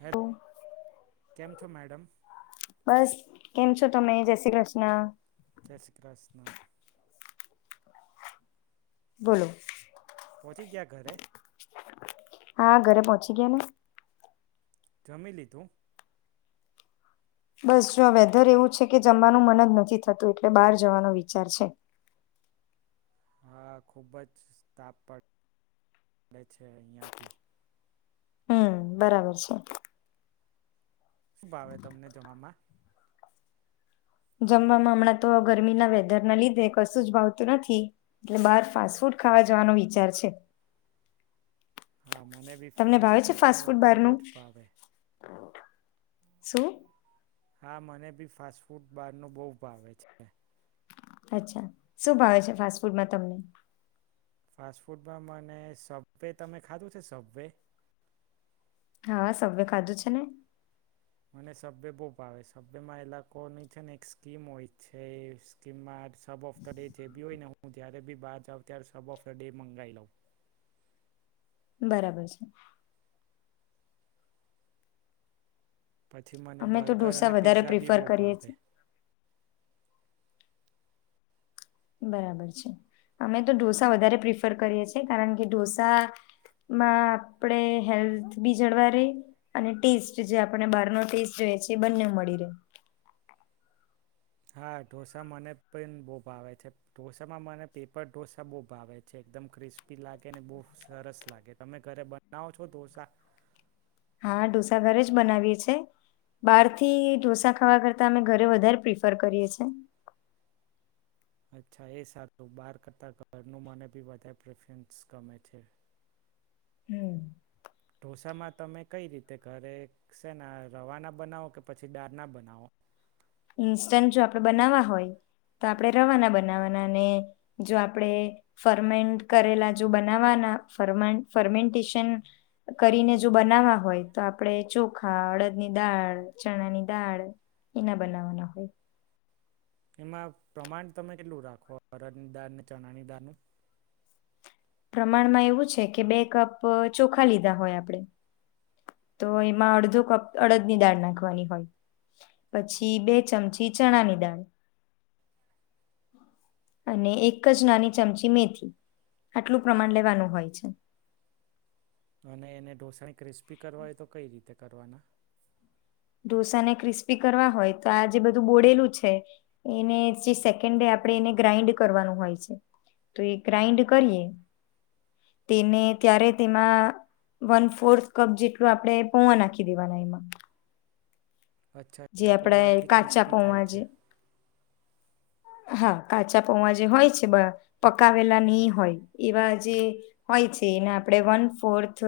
હે? [inaudible] બસ કેમ છો તમે? જય શ્રી કૃષ્ણ. First class. બોલો. પહોંચી ગયા ઘરે? હા ઘરે પહોંચી ગયા ને. જમી લીધું? બસ જો વેધર એવું છે કે જમવાનું મન જ નથી થતું, એટલે બહાર જવાનો વિચાર છે. હા ખુબ જ તાપ પડ પડે છે અહિયાં ભી. હમ બરાબર છે. શું ભાવે તમને જમવામાં? જમવામાં હમણાં તો ગરમીના વેધરના લીધે કશું જ ભાવતું નથી, એટલે બહાર ફાસ્ટ ફૂડ ખાવા જવાનો વિચાર છે. હા મને બી તમને ફાસ્ટ ભાવે છે ફૂડ ફાસ્ટ નો તો બહારનું બહુવજ ભાવે. શું? હા મને ભી ફાસ્ટ ફૂડ બારનું બો ભાવે છે. અચ્છા શું ભાવે છે ફાસ્ટ ફૂડમાં તમને. ફાસ્ટ ફૂડમાં મને સબવે તમે ખાધું છે સબવે હા સબવે ખાધું છે ને. મને સબવે બહ ભાવે છે, તેમાં એ લાકોની છે ને એક સ્કીમ હોય છે, એ scheme sub of the day જે બી હોય ને હું જયારે બી બાર જા ત્યારે સબ ઓફ ધ ડે મંગાઈ લઉં. બરાબર છે. પછી મને અમે તો બર્ગર ઢોસા અને વધારે પીઝા બી પ્રિફર બહુ કરીએ ભાવે. છે. બરાબર છે, અમે તો ઢોસા વધારે પ્રિફર કરીએ છે, કારણ કે ઢોસામાં આપણે હેલ્થ બી જળવાઇ રહે, અને ટેસ્ટ જે આપને બહારનો ટેસ્ટ જોઈએ છે એ બંને મળી રહે. હા ઢોસા મને પણ બહુ ભાવે છે, ઢોસામાં મને પેપર ઢોસા બહુ ભાવે છે, એકદમ ક્રિસ્પી લાગે ને બહુ સરસ લાગે તમે ઘરે બનાવો છો ઢોસા. હા ઢોસા ઘરે જ બનાવીએ છીએ બહારથી ઢોસા ખાવા કરતા અમે ઘરે વધારે પ્રીફર કરીએ છે. અચ્છા એ સારું બાર કરતા ઘરનું મને બી વધારે પ્રફરન્સ ગમે છે. હમ. ઢોસામાં તમે કઈ રીતે ઘરે શેના રવા ના બનાવો કે પછી દાળ ના બનાવો. ઇન્સ્ટન્ટ જો આપણે બનાવવા હોય તો આપણે રવાના બનાવવાના અને જો આપણેે ફરમેન્ટ કરેલા જો બનાવાના ફ ફર્મેન્ટેશન કરીને જો બનાવવા હોય, તો આપડણે ચોખા, અડદની દાળ, ચણાની દાળ, એના બનાવના હોય. એમાં પ્રમાણ તમે કેટલું રાખો અડદની દાળને ચણાની દાળનું. પ્રમાણમાં એવું છે કે બે કપ ચોખા લીધા હોય આપણે તો એમાં અડધો કપ અડદની દાળ નાખવાની હોય, પછી બે ચમચી ચણાની દાળ, અને એક જ નાની ચમચી મેથી, આટલું પ્રમાણ લેવાનું હોય છે. અને એને ઢોસા ક્રિસ્પી કરવા હોય તો? [inaudible] ઢોસાને ક્રિસ્પી કરવા હોય તો આ જે બધું બોળેલું છે, એને જે સેકન્ડે આપણે એને ગ્રાઈન્ડ કરવાનું હોય છે, તો એ ગ્રાાઈન્ડ કરીએ તેને ત્યારે તેમાં વન ફોર્થ કપ જેટલું આપણે પૌઆ નાખી દેવાના એમાં. અચ્છા જે એટલે આપણે પોવાથી કાચા ક્રિસ્પી પૌવા થાય જે છે. હા કાચા પૌવા જે હોય છે, પકાવેલા નહી હોય એવા જે હોય છે, એને આપણે વન ફોર્થ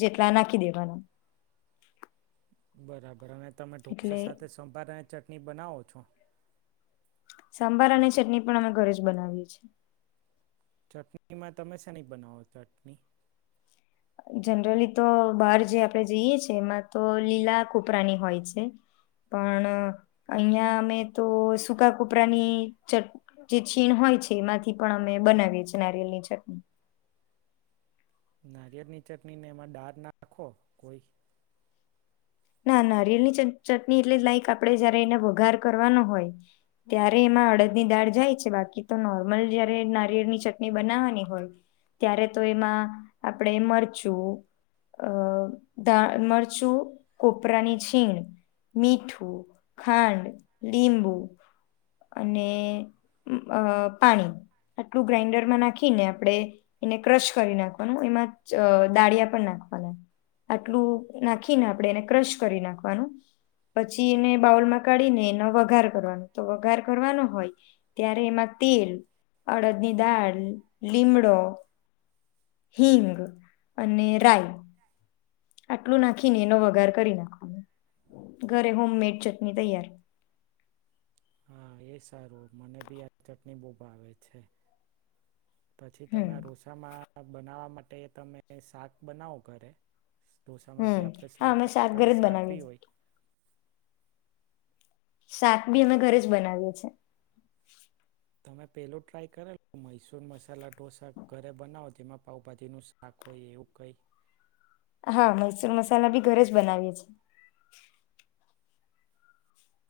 જેટલા નાખી દેવાના. બરાબર અને તમે ઢોસા એટલે સાથે સંભાર ચટણી બનાવો છો. સાંભાર અને ચટની પણ અમે ઘરે જ બનાવીએ છીએ. ચટની માં તમે શેની બનાવો ચટની? જનરલી તો બહાર જે આપણે જઈએ છીએ એમાં તો લીલા કુપરાની હોય છે. પણ અહીંયા અમે તો સૂકા કુપરાની ચટ જે છીણ હોય છે એમાંથી પણ અમે બનાવીએ છીએ નારિયેલની ચટણી નારિયેળની ચટણીને એમાં દાળ નાખો કોઈ ના નારિયેલની ચટ ચટની એટલે લાઈક આપણે જયારે એને વઘાર કરવાનો હોય ત્યારે એમાં અડદની દાળ જાય છે બાકી તો નોર્મલ જયારે નારિયળની ચટણી બનાવાની હોય ત્યારે તો એમાં આપણે મરચું અ ધાણા, મરચું કોપરાની છીણ, મીઠું, ખાંડ, લીંબુ અને અ પાણી આટલું ગ્રાઇન્ડરમાં નાખીને આપણે એને ક્રશ કરી નાખવાનું એમાં દાળિયા પણ નાખવાના આટલું નાખીને આપણે એને ક્રશ કરી નાખવાનું પછી એને બાઉલમાં કાઢીને એનો વઘાર કરવાનો તો વઘાર કરવાનો હોય ત્યારે એમાં તેલ, અડદની દાળ, લીમડો, હિંગ અને રાઈ આટલું નાખીને એનો વઘાર કરી નાખવાનો ઘરે હોમ મેડ ચટણી તૈયાર હા એ સારું મને ભી આ ચટણી બહુ ભાવે છે. પછી હમ તમે આ રોસામાં બનાવવા મા માટે તમે શાક બનાવો ઘરે. ઢોસામાં જે હમ આપણે સવ હા અમે કરતાં ઘરે હોય જ શાક બનાવીએ ભી છીએ હોય. શાક બી અમે ઘરે જ બનાવીએ છીએ. તમે પેલું ટ્રાય કરેલું મૈસુર મસાલા ઢોંસા ઘરે બનાવો જેમાં પાઉંભાજીનું શાક હોય એવું કંઈ હા મૈસુર મસાલા બી ઘરે જ બનાવીએ છીએ.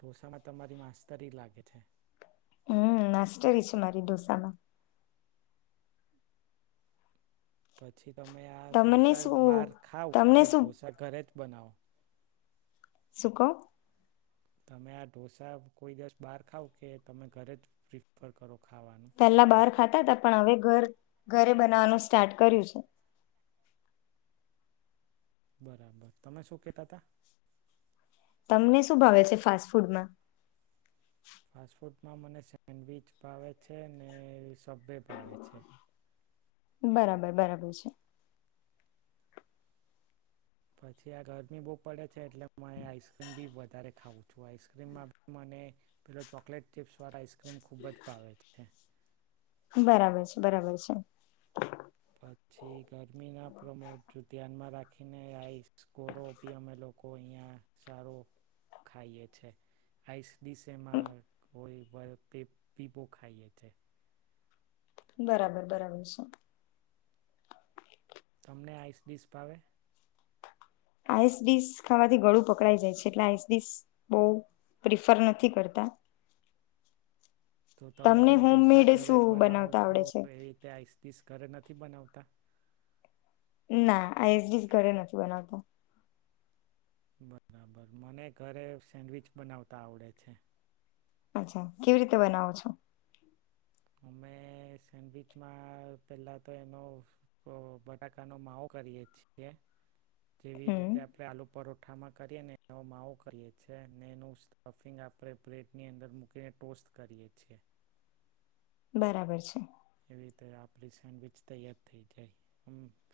ઢોંસામાં તમારી માસ્તરી લાગે છે. હમ્મ માસ્ટરી છે મારી ઢોંસામાં. પછી તમે આ તમને ઢોંસા શું બહાર ખાવ તમને કે શું ઢોંસા ઘરે જ બનાવો. શું કોવ? તમે આ ઢોંસા કોઈ દિવસ બાર ખાવ કે તમે ઘરે જ પ્રિફર કરો? ખાવાનું પેલા બહાર ખાતાતા પણ હવે ઘર ઘરે બનાવાનું સ્ટાર્ટ કર્યું છે. બરાબર તમે શું કેતા તા? તમને શું ભાવે છે ફાસ્ટ ફૂડમાં? ફાસ્ટ ફૂડમાં મને સેન્ડવીચ ભાવે છે ને સબવે ભાવે છે. બરાબર બરાબર છે. પછી આ ગરમી બહુ પડે છે એટલે મા એ આઈસક્રીમ બી વધારે ખાવું. છું આઈસ્ક્રીમમાં બી મને પેલો ચોકલેટ ચીપ્સ વાળો આઈસ ક્રીમ ખુબ જ ભાવે છે. બરાબર છે, બરાબર છે. પછી ગરમીના પ્રમો ધ્યાનમાં રાખ ખીને આઈસકોરોપિયમ એ લોકો અહીંયા સારો ખાઈએ છે આઈસ ડિશ એમાં કોઈ પિબો બહુ ખાઈએ છે. બરાબર બરાબર છે. તમને આઈસડીશ ભાવે? આઈસડીશ ખાવાથી ગળું પકડાઈ જાય છે એટલે આઈસડીશ બહુ પ્રિફર નથી કરતાં. તો તમે જેમ ઢોંસા હોમમેડ ઘરે શું બનાવો બનાવતા છો આવડે છે એવી રીતે આઈસડિશ ઘરે નથ નથી બનાવતા? ના આઈસડિશ ઘરે નથી બનાવતા. બરાબર મને ઘરે સેન્ડવીચ બનાવતા આવડે છે. અચ્છા કેવી રીતે બનાવો છો? અમે સેન્ડવીચમાં પેલા તો એનો અ બટાકાનો માવો કરીએ છીએ. જેવી હમ રીતે આપડે આલુ પરો ઠામાં કરીએ ને એનો માવો કરીએ છીએ ને એનું સ્ટફિંગ આપણે પ્લેટની અંદર મૂકીને ટોસ્ટ કરીએ છીએ. બરાબર છે. વીતે આપ સેન્ડવીચ તૈયાર થઈ જાય.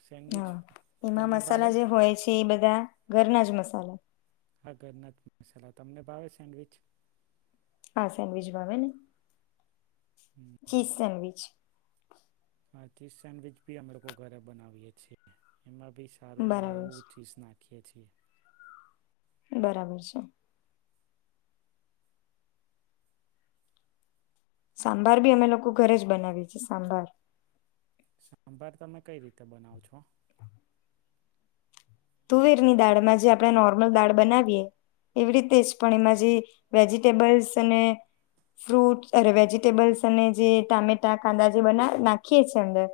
સેન્ડવિચ હા એમાં તમને મસાલા ભાવે જે હોય છે એ બધા ઘરના જ મસા સાલા. હા ઘરનાથ મસાલા તમને ભાવે સેન્ડવીચ? હા સેન્ડવીચ ભાવે ને. હમ. Cheese sandwich. ચીજ સેન્ડવીચ ભી અમે લોકો ઘરે બનાવીએ છીએ. એમાં બી સારું બરાબર એવું છે ચીઝ ના ખઇએ છીએ. બરાબર છે. સાંભાર બી અમે લોકો ઘરે જ બનાવી છે સાંભાર. સાંભાર તમે કઈ રીતે બનાવ છો. તુવેરની દાળમાં જે આપણે નોર્મલ દાળ બનાવીએ એવી રીતે જ પણ એમાં જે વેજીિટેબલ્સ અને ફ્રૂટરે વેજીિટેબલ્સ અને જે ટામેટા કાંદા જે બ નાખીએ છે અંદર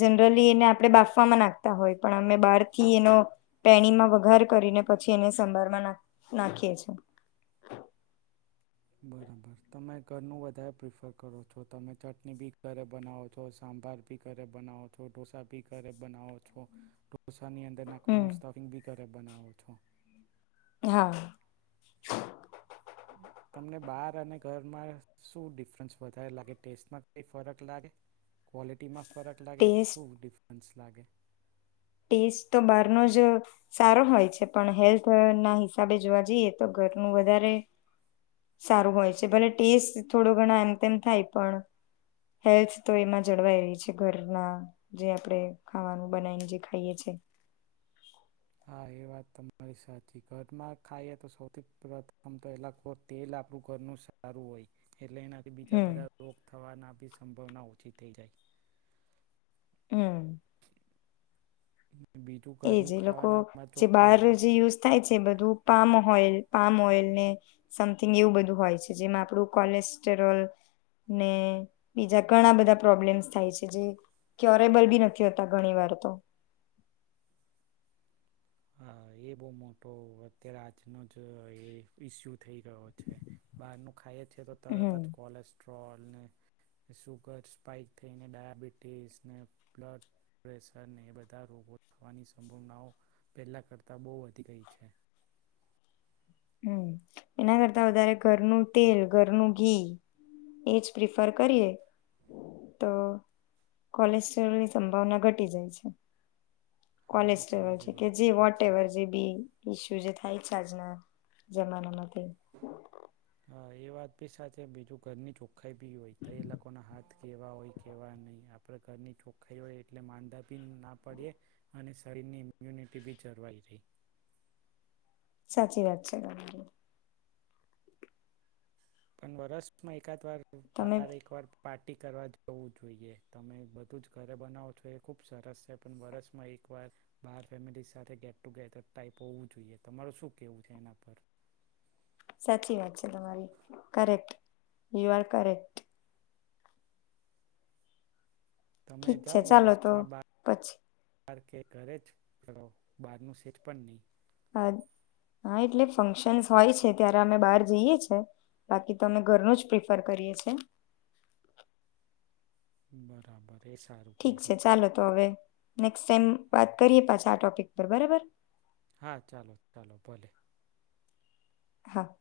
જનરલી એને આપણે બાફવામાં નાખતા હોય પણ અમે બહાર થી એનો. પેણીમાં વઘાર કરીને પછી એને સંભારમાં ના નાખીએ છે. બરાબર તમે ઘરનું વધારે પ્રિફર કરો છો તમે ચટણી ભી ઘરે બનાવો છો સાંભાર ભી ઘરે બનાવો છો ઢોસા ભી ઘરે બનાવો છો. ઢોસાની અંદર નાખવાનું હમ સ્ટાફિંગ બી કરે. બનાવો છો. હા. તમને બાર અને ઘરમાં શું ડિફરન્સ વધારે લાગે ટેસ્ટમાં કઈ ફરક લાગે ક્વોલિટીમાં. ફરક લાગે ટેસ્ટ શુ ડિફરન્સ [inaudible] ટેસ્ટ તો બહારનો જ સારો હોય છે પણ હેલ્થ ના હિસાબે જોવા જઈએ તો ઘરનું વધારે સારું હોય છે ભલે ટેસ્ટ થોડો ઘણા એમ તેમ થાય પણ હેલ્થ તો એમાં જળવાય રહી છે ઘરના જે આપણે ખાવાનું બનાવીને જે. થ છે. હા એ વાત તમારી સાચી ઘરમાં ખાઈએ તો સૌથી પ્રથમ તો એ તેલ આપણું ઘરનું સારું હોય. એટલે એનાથી બીજા હમ બધા રોગ થવાના આપી. સંભાવના ઓછી થઈ જાય. હમ. બીજું એ ઘરનું જે લોકો ખાવાનામાં જે બહાર ચોખ્ખાઈ હોય જે યુઝ થાય છે બધું પામ હોઈલ. પામ ઓઇલ ને સમથિંગ એવું બધું હોય છે જેમાં આપણું કોલેસ્ટરોલ ને બીજા ઘણા બધા પ્રોબ્લેમ્સ થાય છે જે ક્યોરેબલ બી નથી હોતા ઘણી વાર તો. હ એ બહ મોટો અત્યારે આજનો જ ઈસ્યુ. થઈ રહ્યો છે બહાર ન ખાઈએ છેએ તો તરત હમ જ કોલેસ્ટ્રોલ. ગેસ થાયને ડાયાબિટીસને બ્લડ પ્રેશરને બધા રોગો થવાની સંભાવનાઓ. પહેલા કરતાં બહુ વધી ગઈ છે. હમ એના કરતા વધારે ઘરનું તેલ ઘરનું ઘી એજ પ્રિફર કરીએ તો કોલેસ્ટ્રોલની સંભાવના ઘટી જાય છે. હા એ કોલેસ્ટ્રલ છે તમારી કે વાત જે વોટ સાચી એવર જે બી ઇસ્યુ જે થાય. છા જ ને. જમાનામા તે હા, એ વાત બી સાચે. બીજું ઘરની ચોખાઈ બી હોય તો એ લોકો ના હાથ કેવા હોય કેવા નય. આપળે ઘરની ચોખ્ખાઈ હોય એટલે માંદા બી ના પડીએ અને શરીરની ઇમ્યુનિટી બી જળવાઈ રેય. સાચી વાત છે. [unintelligible] પણ વર્ષમાં એકાદ વાર તમે બાર એકવાર પાર્ટી કરવા જવું જોઈએ. તમે બધું જ ઘરે બનાવો છો એ ખુબ સરસ છે. પણ, વરસમાં એક વાર બાર ફેમિલી સાથે ગેટ ટુ ગેધર ટાઈપ હોવું જોઈએ. તમારું શું કેવું છે એના પર? સાચી વાત છે તમારી. કરેક્ટ. You are correct. તમે ઠીક છે. ચાલો તો પછી બાર કે ઘરે જ કરો? બારનું સેજ પણ નહી. હા, હા, એટલે ફંક્શન્સ હોય છે. ત્યારે અમે બહાર જઈએ છે. બાકી તો, અમે ઘરનું જ પ્રિફર કરીએ છે. બરાબર. એ સારું ઠીક કર્યું. છે, ચાલો તો હવે નેક્સ્ટ ટાઈમ વાત કરીએ પાછા આ ટોપિક પર, બરાબર. હા, ચાલો ચાલો ભલે. હા.